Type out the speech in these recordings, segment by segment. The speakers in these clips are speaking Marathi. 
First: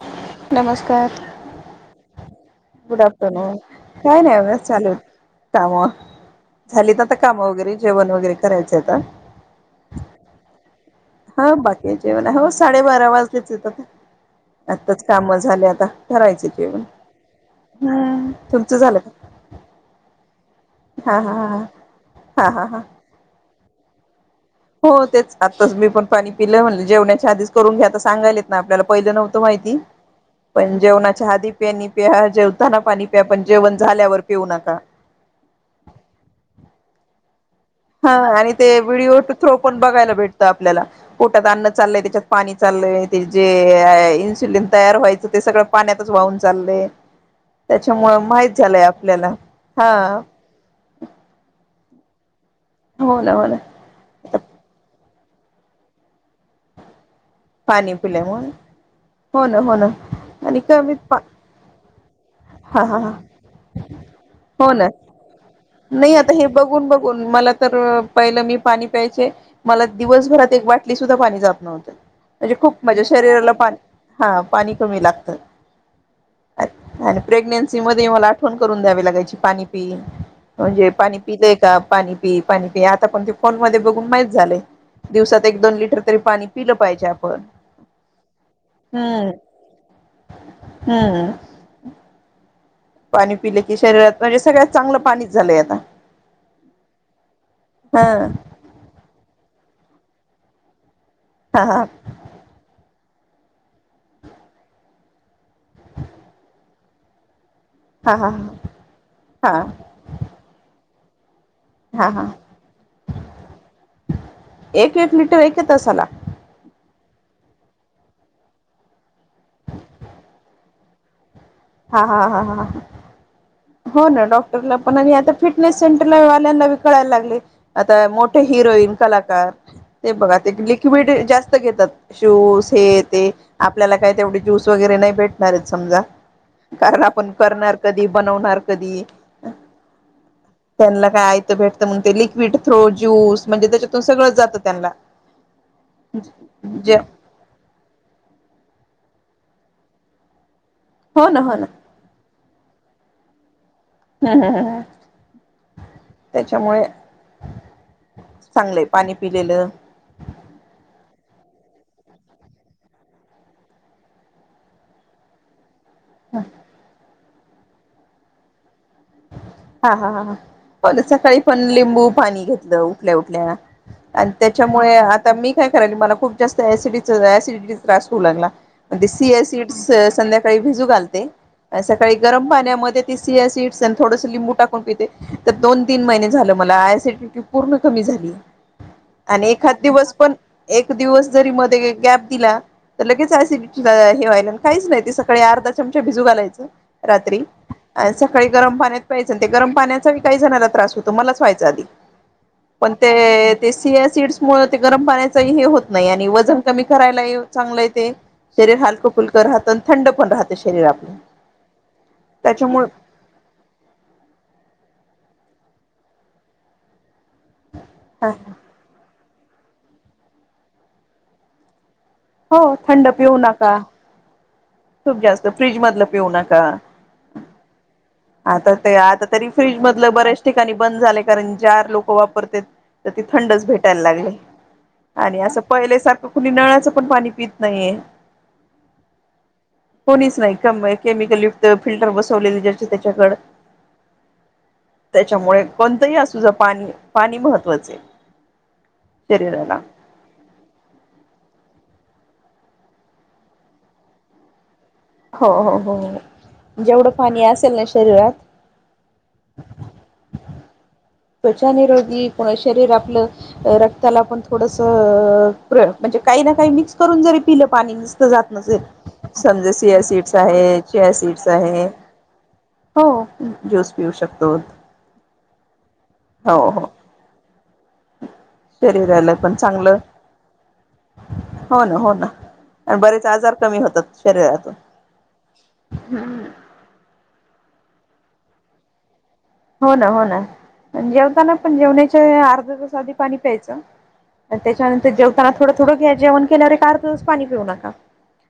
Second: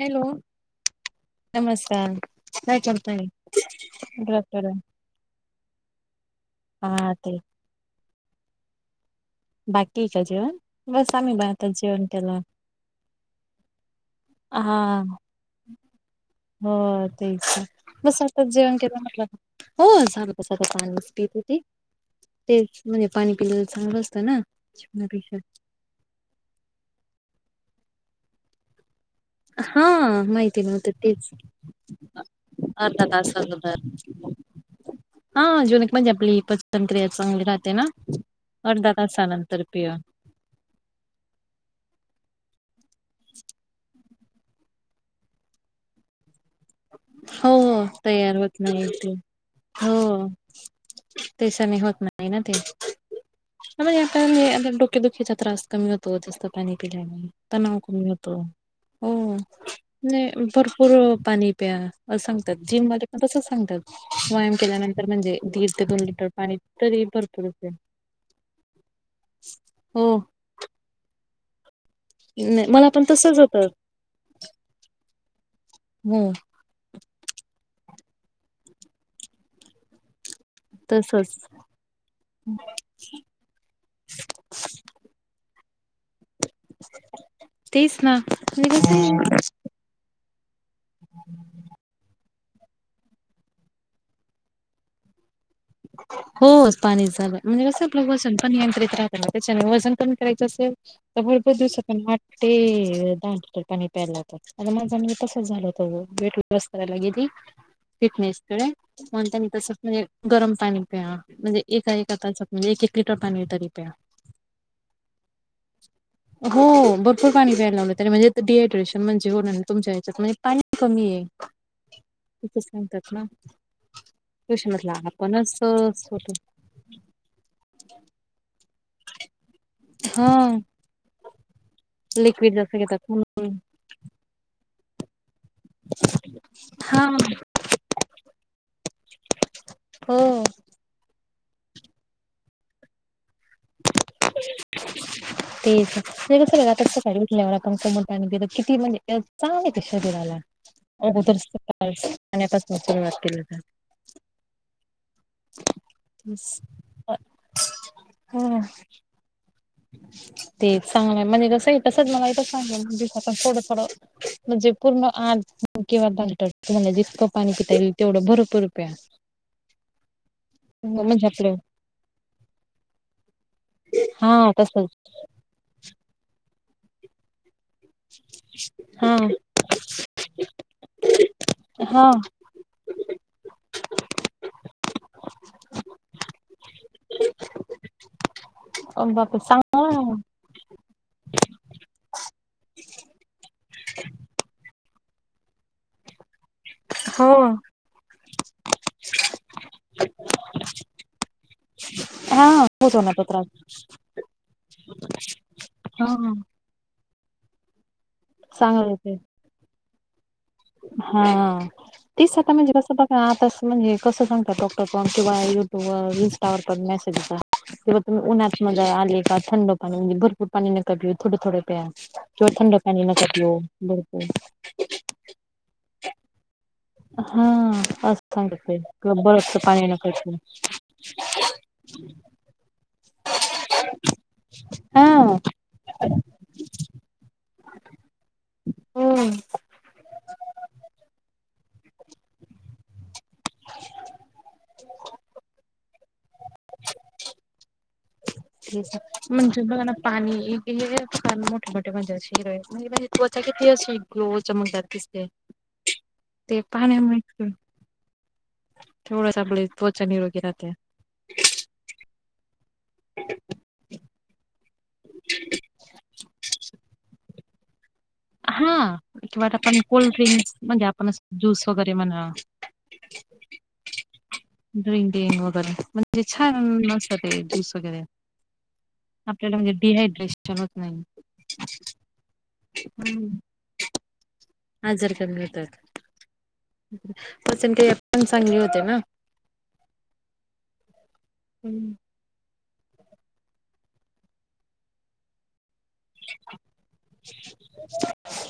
हॅलो नमस्कार! नमस्कार काय गुड आफ्टरनून कतय [unintelligible] काम झालीत आता ते कामं वगैरे जेवण वगैरे करायचं आता, बाकी काय जेवण, बस आम्ही बा हा आताच जेवण बाकीचे केलं हो साडेबारा वाजलेच येत. हा आताच काम झाले आता करायचे, हो जेवण तेच बस हम्म आता तुमचं जेवण के झालं का म्हटलं हो झालं, बस आ चच हा हा पी, हा हा ते हा हा म्हणजे पाणी पिलेलं चांगलं असतं ना, हो तेच जेवणापेक्षा आताच मी पण पाणी पिलं म्हण जेवण्याच्या आधीच करून घ्या तर सांगायलेत ना आपल्याला, पाहिलं न्हत माहिती हा माहिती पण नव्हतं जेवणाच्या तेच ह प प्या जेवता अर्धा पाणी प्या तास पण जेव झा अगोदर झाल्यावर पिऊ नका, हा जुन एक म्हणजे आपली पचनक्रिया चांगली राहते. ना हा आणि ते अर्धा व्हिडिओ थ्रो तासानंतर पण पिऊन बघायला भेटतं आपल्याला पोटात अन्न चाललंय त्याच्यात, पाणी चाललंय ते जे इन्स्युलिन तयार व्हायचं ते सगळं, पाण्यातच वाहून चाललंय. हो त्याच्यामुळं तयार माहित होत झालंय नाही आपल्याला हो हा, ते होत नाही ना ते हो ना हो ना मग, [unintelligible] पोटदुःखीचा त्रास कमी होतो जास्त पाणी पिल्याने, तणाव पाणी कमी होतो पिल्यामुळे हो ना हो ना नाय आणि भरपूर कमीत पा पाणी, प्या सांगतात हा जिम हा हा पण तस सांगतात व्यायाम हो ना केल्यानंतर म्हणजे दीड ते दोन लिटर पाणी, तरी ब भरपूर मला होते तर पहिलं मी पाणी, प्यायचे मला हो. दिवसभरात एक बाटली सुद्धा पाणी जातण होतं. म्हणजे नाही खूप मला माझ्या पण तसच शरीराला होत पाणी हा पाणी कमी लागतं. हो अ आणि प्रेग्नेन्सी मध्ये मला आठवण करून द्यावी लागायची, पाणी पि म्हणजे पाणी तसच पिलंय का पाणी पी पाणी पी आता पण ते फोन मध्ये बघून माहीती झालंय दिवसात, एक दोन लिटर तरी पाणी पिलं पाहिजे, आपण तेच ना आणि कस आहे, हूं पाणी पिले की शरीरात म्हणजे सगळ्यात चांगलं पाणीच झालंय आत हो पाणी झालं म्हणजे कस आपलं हा वजन पण नियंत्रित राहत ना त्याच्याने वज कमी करायच असेल तर भरपूर हा हा दिवसातुन वाटते लिटर पाणी प्यायला लावतात आणि माझा आणि तसच झालं होत वेट लॉस करायला गेली हा हा फिटनेसकडे म्हणतो मी हा हा तसच म्हणजे गरम पाणी प्या म्हणजे एका हा एका हा तासात म्हणजे एक एक लिटर पाणी तरी प्या. एका एका तासाला हो भरपूर पाणी प्याय लावलं त्यानी म्हणजे डिहायड्रेशन म्हणजे होणार नाही तुमच्या ह्याच्यात म्हणज पानी कमी ये. हा हा हा हा हो ना तशी डॉक्टरला म्हटलं पण आणि आता आपणच फिटनेस सेंटरला होतो वाल्यांना बी कलायला लागलय आता मोठे हिरोईन कलाकार ते बघा हा. ते लिक्विड जास्त घेतात लिक्विड शूस जास्त घेतात हे ते म्हणून आपल्याला काय तेवढे ज्यूस वगैरे नाही भेटणार येत समजा. कारण हा आपण करणार कधी बनवणार कधी हो त्यांना आयत भेटत म्हणून ते लिक्विड थ्रो ज्यूस म्हणजे त्याच्यातून सगळं जातं त्यांनला तेच ना म्हणजे कसं ना आपण सकाळी उठल्यावर आपण कोमट पाणी पितो किती म्हणजे या चांगलय ते शरीराला हो अगोदर ना हो ना पाण्या पासून सुरुवात केली तर ह ह ह ह त्याच्यामुळे चांगलंय पाणी पिलेलं तेच चांगलंय म्हणजे कस नाय तसच मला इथ सांगल म्हनजेचं थोडं थोडं म्हणजे पूर्ण आत किंवा डाक्टर तुम्हाला जितकं पाणी पिता येईल तेवढं भरपूर प्या. हा हा हा हा हो ना म्हणजे सकाळी आपलं पण लिंबू पाणी घेतलं उठल्या उठल्या आणि हा तसच त्याच्यामुळे आता मी काय करायलय मला खूप जास्त ऍसिडिचं ऍसिडिटी ची त्रास होऊ लागला. मंग ते हा सीया सिड्स संध्याकाळी भिजू घालते. हा सकाळी गरम पाण्यामध्ये ती सिया सिड्स स थोडस लिंबू टाकून पिते तर दोन तीन महिने झालं मला ऍसिडिटी पूर्ण कमी झाली. बापरे आणि एखाद चांगला दिवस पण एक दिवस जरी मध्ये गॅप दीला तर लगेच एसिडिटी हे व्हायला काहीच नाही ते सकाळी अर्धा चमचा भिजू घालायच. च हो रात्री सकाळी गरम पाण्यात प्यायचं त्या गरम पाण्याचा काही जणाला त्रास होतो मलाच व्हायचा आधी हा पण होतो ना तो त्रास ते ते सीया सिड्स मुळ ते गरम पाण्याच हे होत हा नाही आणि वजन कमी कराय ला चांगय ते शरीर चांगलं हलकं होते. फुलकं राहत आणि थंड पण राहत. हा तीच आता म्हणजे कसं त्याच्यामुळे बघा आता म्हणजे कसं सांगतात डॉक्टर पण किंवा युट्यू वर इन्स्टा वर पण मेसेज येता कीं बाबा उन्हातना मग आले का थंड पाणी म्हणजे भरपूर पाणी नका पिऊ थोडं थोडे प्या. हे थंड पानी नका पीऊ खूप [unintelligible] जास्त फ्रीज मधलं पिऊ नका. असं सांगतात आता ते किंवा आता तरी बरफच फ्रिज पाणी नका मधलं पिऊ बऱ्याच ठिकाणी बंद झालेय कारण ज्या लोक वापरतेत त ती थंडच भेटायला लागले हा आणि असं पहिल्यासारखं कुणी नळाचं पण पाणी पित नाहीये. कोणीच नाही कम केमिकल यु ते फिल्टर बसवलेले ज्याचे त्याच्याकड त्याच्यामुळे कोणतंही असू जा पाणी, पाणी महत्त्वाचय. ठीक ये म्हणजे बघा ना पाणी हे [unintelligible] मोठ [unintelligible] म्हणजे म्हणजे त्वचा किती अशी ग्लो चमकदार दिसते हो हो हो ते जेवढं पाणी पाण्यामुळे असेल ना शरीरात तेवढंच आपली त्वचा निरोगी राहते. त्वचा निरोगी शरीर आपलं रक् क्ताला पण थोडंसं अ प्रयोग म्हणजे काही ना काही मिक्स करून जरी पिलं पाणी मि हा. किंवा आपण सीड्स कोल्ड्रिंक्स आहे म्हणजे आपण चिया सीड्स ज्यूस आहे वगैरे म्हणा हो ज्यूस पिऊ शकतो ड्रंकिंग वगैरे म्हणा छान हो हो [unintelligible] मग ज्युस वगैरे शरीराला आपल्याला पण म्हणजे चांगलं डिहायड्रेशन होत नाही. हो ना हो ना आणि बरेच हं, आजार कमी होतात. शरीरात आजार कमी होतात, पचणक्रीया पण चांगली होते ना हो ना. हो ना. जेवता ना पण जेवण्याच्या आधी पाणी प्यायचं. त्याच्यानंतर जेवताना थोड थोडं जेवण केल्यावर एक अर्धा तास पाणी पिऊ नका.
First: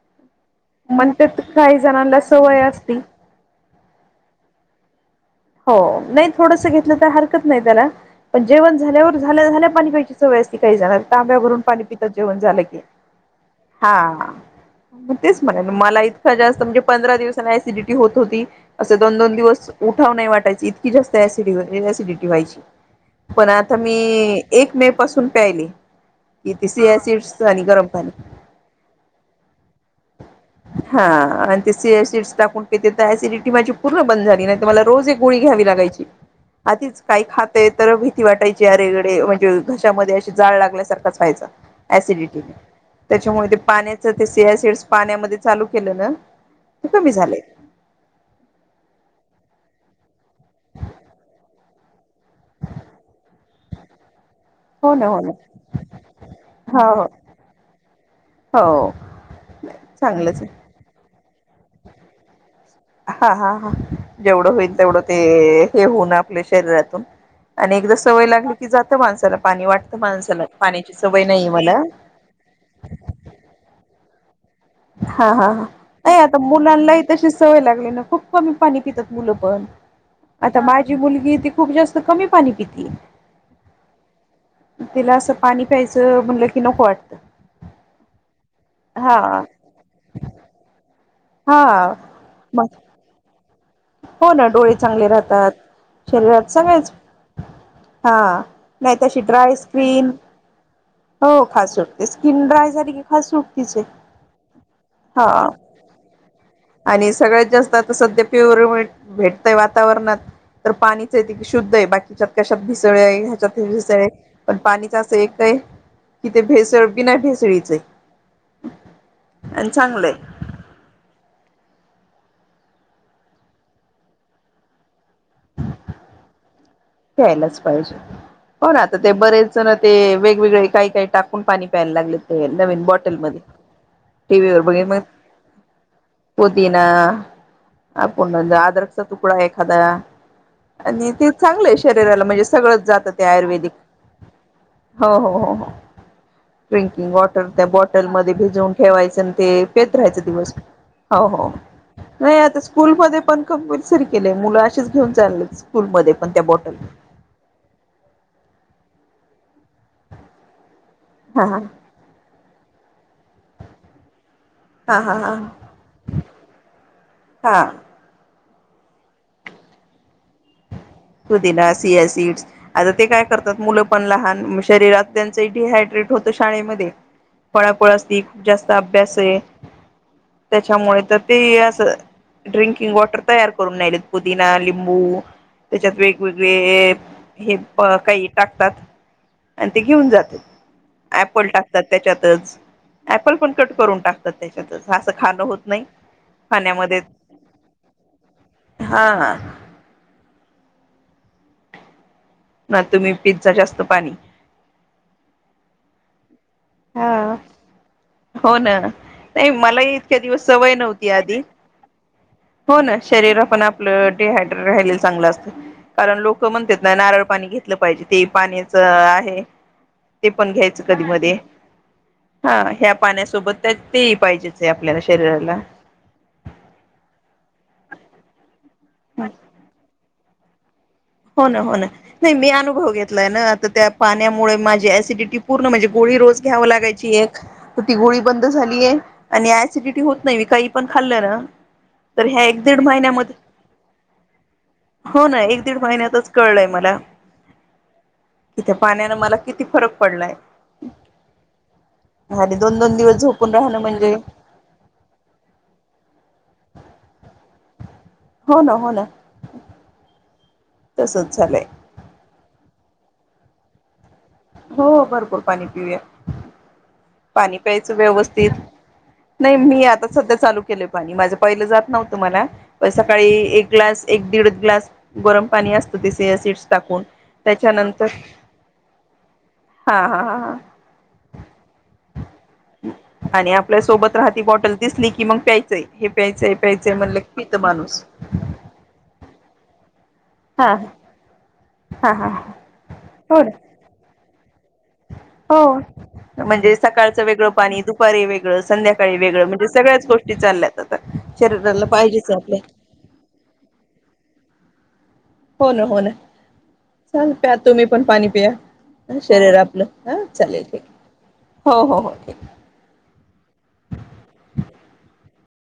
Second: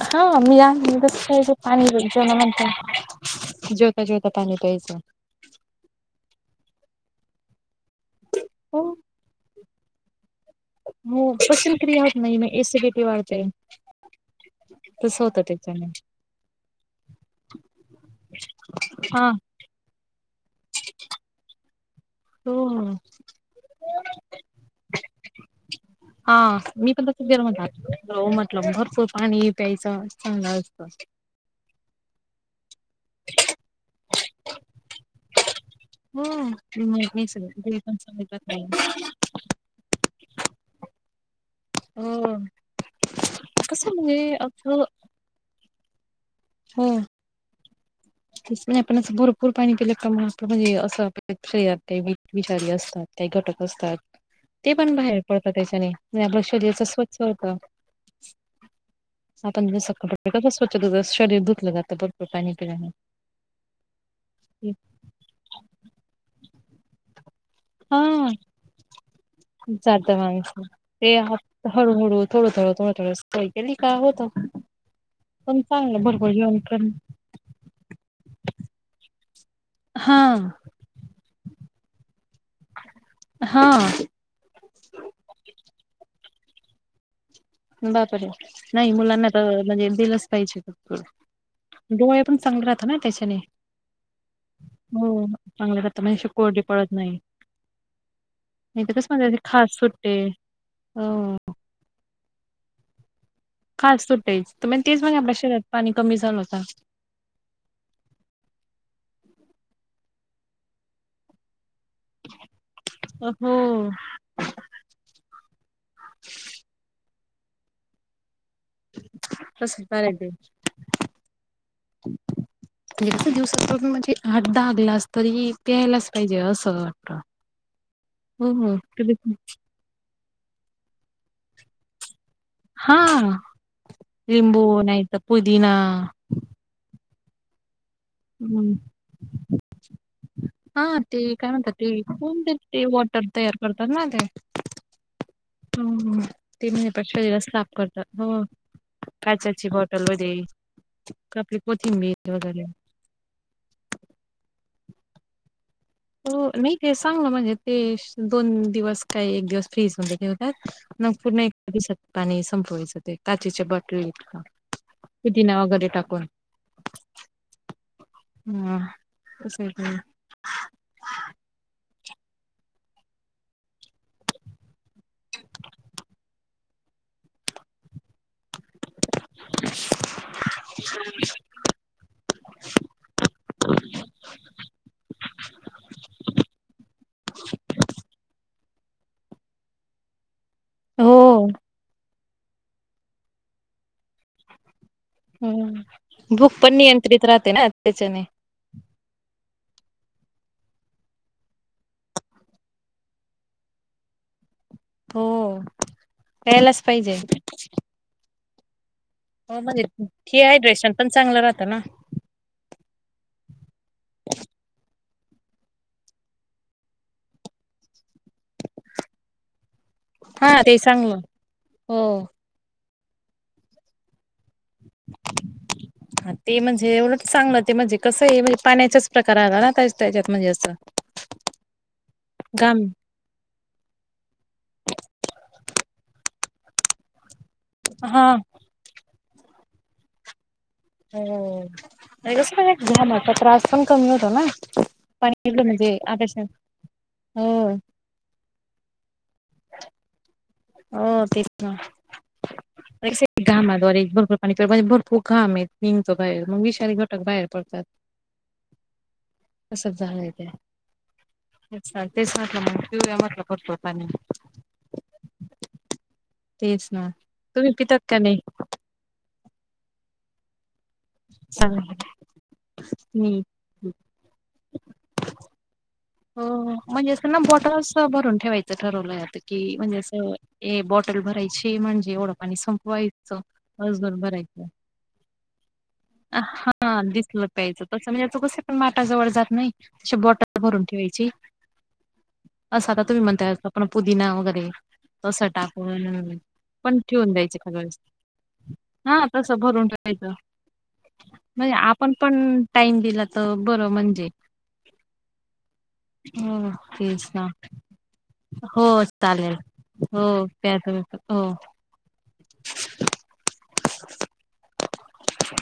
हां, मी आम्ही कसं म्हणत्यात प्यायचं काही सवय असती [unintelligible] जेवता जेवता पाणी प्यायचं हो. नाही थोडस घेतलं तर हरकत नाही त्याला, पण जेवण हो, झाल्यावर, झाल्या झाल्या पाणी प्यायच सवय काही जणांना, हो तांब्या भरून पाणी पचनक्रिया पितात होत नाही जेवण मग झालं की. ऍसिडिटी वाढते. हा तसं तेच होतं म्हणाले, त्याच्याने. मला इतका जास्त म्हणजे पंधरा दिवसां अॅसिडिटी होत होती. असे दोन हां, दोन दिवस खाऊ नाही वाटायचे इ. तके जास्त ऍसिडिटी हो व्हायची. पण आता मी एक मे पासून प्यायली हा. मी पण तसच गरमत म्हटलं भरपूर पाणी प्यायचं चांगलं असतं. हा ते चिया सिड्समुळे माझी पूर्ण बंद झाली. नाही तर मला रोज एक गोळी घ्यावी लागते. हो [unintelligible] आधीच काही नाही सगळं खातेय ते तर पण भीती सांगतात नाही वाटायची. अडकले म्हणजे घशामध्ये अशी जाळ लागल्या हो ऍसिडिटीने, त्यामुळे ते कसं पाण्याचे म्हणजे चिया सिड असं पाण्यामधे चालून केलं ना हो. तस नाही आपणच भरपूर पाणी पिल का म्हणजे असं आपल्या शरीरात काही विषारी असतात, काही घटक असतात ते हो पण ना हो बाहेर ना पडतात त्याच्याने, मग आपलं शरीराच हो हो स्वच्छ होत. हो आपण ज सख चांगलंच कसं आहे. स्वच्छ शरीर दुधलं जातं. भरपूर पाणी पिल्याने हा हा हा. जेवढं होईल तेवढं ते हे होऊ ना आपल्या शरीरातून आणि एकदा सवय हा लागली की, जातं माणसं चला पाणी वाटत जात माणसाला माणसं पाण्याची ते सवय नाही हात मला हळूहळू थोडं थोडं थोडं थोडं सवय केली का होतं हा हा. पण चांगलं नाही भरपूर आता जेवण करून मुलांनाही तशी सवय लागली ना. खूप कमी पाणी पितात मुलं हा आता माझी मुलगी ती खूप जास्त कमी पाणी पिती. हा तिला असं पाणी प्यायचं म्हणलं की नको वाटतं. बापरे. नाही हा मुलांना तर म्हणजे दिलंच पाहिजे. हा डोळे पण चांगले मग राहत ना त्याच्याने. हो ना डोळे चांगले हो. राहतात, चांगले राहता म्हणजे अशी शरीरात कोरडी सगळेच पडत नाही. हा. तर नाही कसं तशी म्हणजे ड्राय खाज स्क्रीन, सुटते. हो. खाज सुटते स्किन ड्राय झाली की आहे खाज सुटते तर मग तेच म्हणे आपल्या हा. शरीरात पाणी कमी झालं होता. आणि सगळ्यात जास्त आता सध्या भेटतय वातावरणात तर पाणीच शुद्ध आहे. बाकीच्यात कशात भिसळ ह्याच्यात हो भिसळ पण पाणीच असं एक काय इथ भेसळ कि नाही, बिना भेसळीचे मस्त आहे. म्हणजे दिवसाचं म्हणजे आठ दहा ग्लास तरी प्यायलाच पाहिजे. असं वाटतं. घ्यायलाच पाहिजे. हो ना आता ते बरेच जण ते वेग वेगवेगळे काही काही टाकून पाणी प्यायला लागले, ते नवीन हा बॉटलमध्ये टी व्ही वर लिंबू बघितन, मग नाही तर पुदिना. पुदिना आपण म्हण हम्म. अदरचा तुकडा एखादा आणि ते चांगले होण ते ते वॉटर तयार करतात ना ते हो हो हो हम्म ते म्हणजे पण ड्रिंकिंग शरीराला वॉटर साफ त्या करतात बॉटलमध्ये हो भिजवून ठेवायचं आणि ते काचाची पित बॉटल राहायचं वगैरे दिवस हो हो. आपली कोथिंबीर नाही आता वगैरे स्कूलमध्ये पण कंपल्सरी केले. मुलं आशी घेन स्ूल मध्ये पण त्या हो ब नाही ते सांगलं म्हणजे ते दोन दिवस काही एक दिवस फ्रीज होते ठवतात. मग पुूर्ण हा एक हा दिसात पाणी संपवायचं ते काचेच्या बॉटल इत का? हा हा पुदिना हा वगैरे टाकून. हा हम् ते तर पुदिना सियासीड आता ते काय करतात मुलं पण लहान शरीरात त्यांच डिहायड्रेट. त शाळेमध्ये फळापळ अस खूप जास्त अभ्यास आहे. त्याच्यामुळे तर ते असं. ड्रिंकिंग वॉटर तयार करून नाहीले पुदिना लिंबू त्याच्यात वेगवेगळे हे काही टाकतात आणि ते घेऊन जाते. अऍपल हो टाकतात त्याच्यातच ऍपल पण कट करून टाकतात त्याच्यातच असं खाणं होत नाही हम् भूक पण नियंत्रित राहते ना त्याच्याने हा हा. ना तुम्ही पिझ्झा जास्त पाणी हो यायलाच पाहिजे. हा हो ना नाही हो म्हणजे मलाही इतक्या दिवस सवय डिहायड्रेशन पण नव्हती आधी चांगलं राहतं ना हो ना शरीर पण आपलं डिहायड्रेट राहिल. चांगलं असत कारण लोक म्हणतात ना नारळ पाणी घेतलं पाहिजे. ते पाण्याच आहे ते पण हा घ्यायचं कधी चांगलं मध्ये हो हा ह्या पाण्यासोबत त्यात ते पाहिजेत. हा ते म्हणजे एवढं चांगलं ते म्हणजे कसं आहे म्हणजे पाण्याचाच प्रकार आला ना त्या त्याच्यात म्हणजे असं. हो ना हो ना नाही मी घाम अनुभव घेतलाय ना आता त्या पाण्यामुळे माझी एसिडिटी पूर्ण म्हणजे गोळी रोज घ्याव लागायची एक ती गोळी हा बंद झालीय आणि सिडिटी होत नाही काही खाल् हो ह कस घामाचा महिन्यामध्ये त्रास पण कमी होतो ना हो ना. पाणी दीड म्हणजे महिन्यातच आपेक्षा कळलंय मला हो कि त्या पाण्यानं मला किती फरक पडलाय. हो तेच ना. आणि दोन दोन दिवस झोपून राहणं घामाद्वे म्हणजे भरपूर पाणी म्हणजे भरपूर घा आहेत नििंगतो बा मग वि घटक बाहेर पडतात. हो ना हो ना तस झालंय तेल तसच झालंय तेच वा. ्या म्हटलं करतो. हो भरपूर पाणी पिऊया तेच ना पाणी तुम्ही प्यायचं पितात का नाही व्यवस्थित नाही मी आता सध्या चालू. पा माझ पहि सांग जात नव्हत मला सकाळी मी एक ग्लास एक दीड ग्लास गरम पाणी अस. हो म्हणजे ना बॉटल्स भरून ठेवायचं ठरवलं. की म्हणजे हा हा हा हा असं बॉटल भरायची म्हणजे ओढ पाणी संपवायचं आणि आपल्या अज दर सोबत राहती भरायच. बॉटल दिसली की मग प्यायचंय हे प्यायचंय प्यायचंय हा म्हणलं की दिसलं पितं प्यायचं माणूस तस म्हणजे कस पण माठाजवळ जात नाही. अशी बौटल हा भरून ठेवायची हा हा हो असं आता तुम्ही ना म्हणताय आपण पुदिना वगैरे तसं हो टाकून म्हणजे पण सकाळचं ठेवून वेगळं द्यायचे पाणी सगळेच. दुपारी वेगळं संध्याकाळी हा वेगळं तसं म्हणजे भरून सगळं. ्याच ठेवायचं गोष्टी चाल्यात. म्हणजे आपण पण टाइम दिला तर बरं म्हणजे हो ना, हो ना. हो ते चाल ना प्या तुम्ही पण पाणी पिया. हो चालेल शरीर आपलं. हा हो. चालेल ठीक. हो. हो हो ठीक.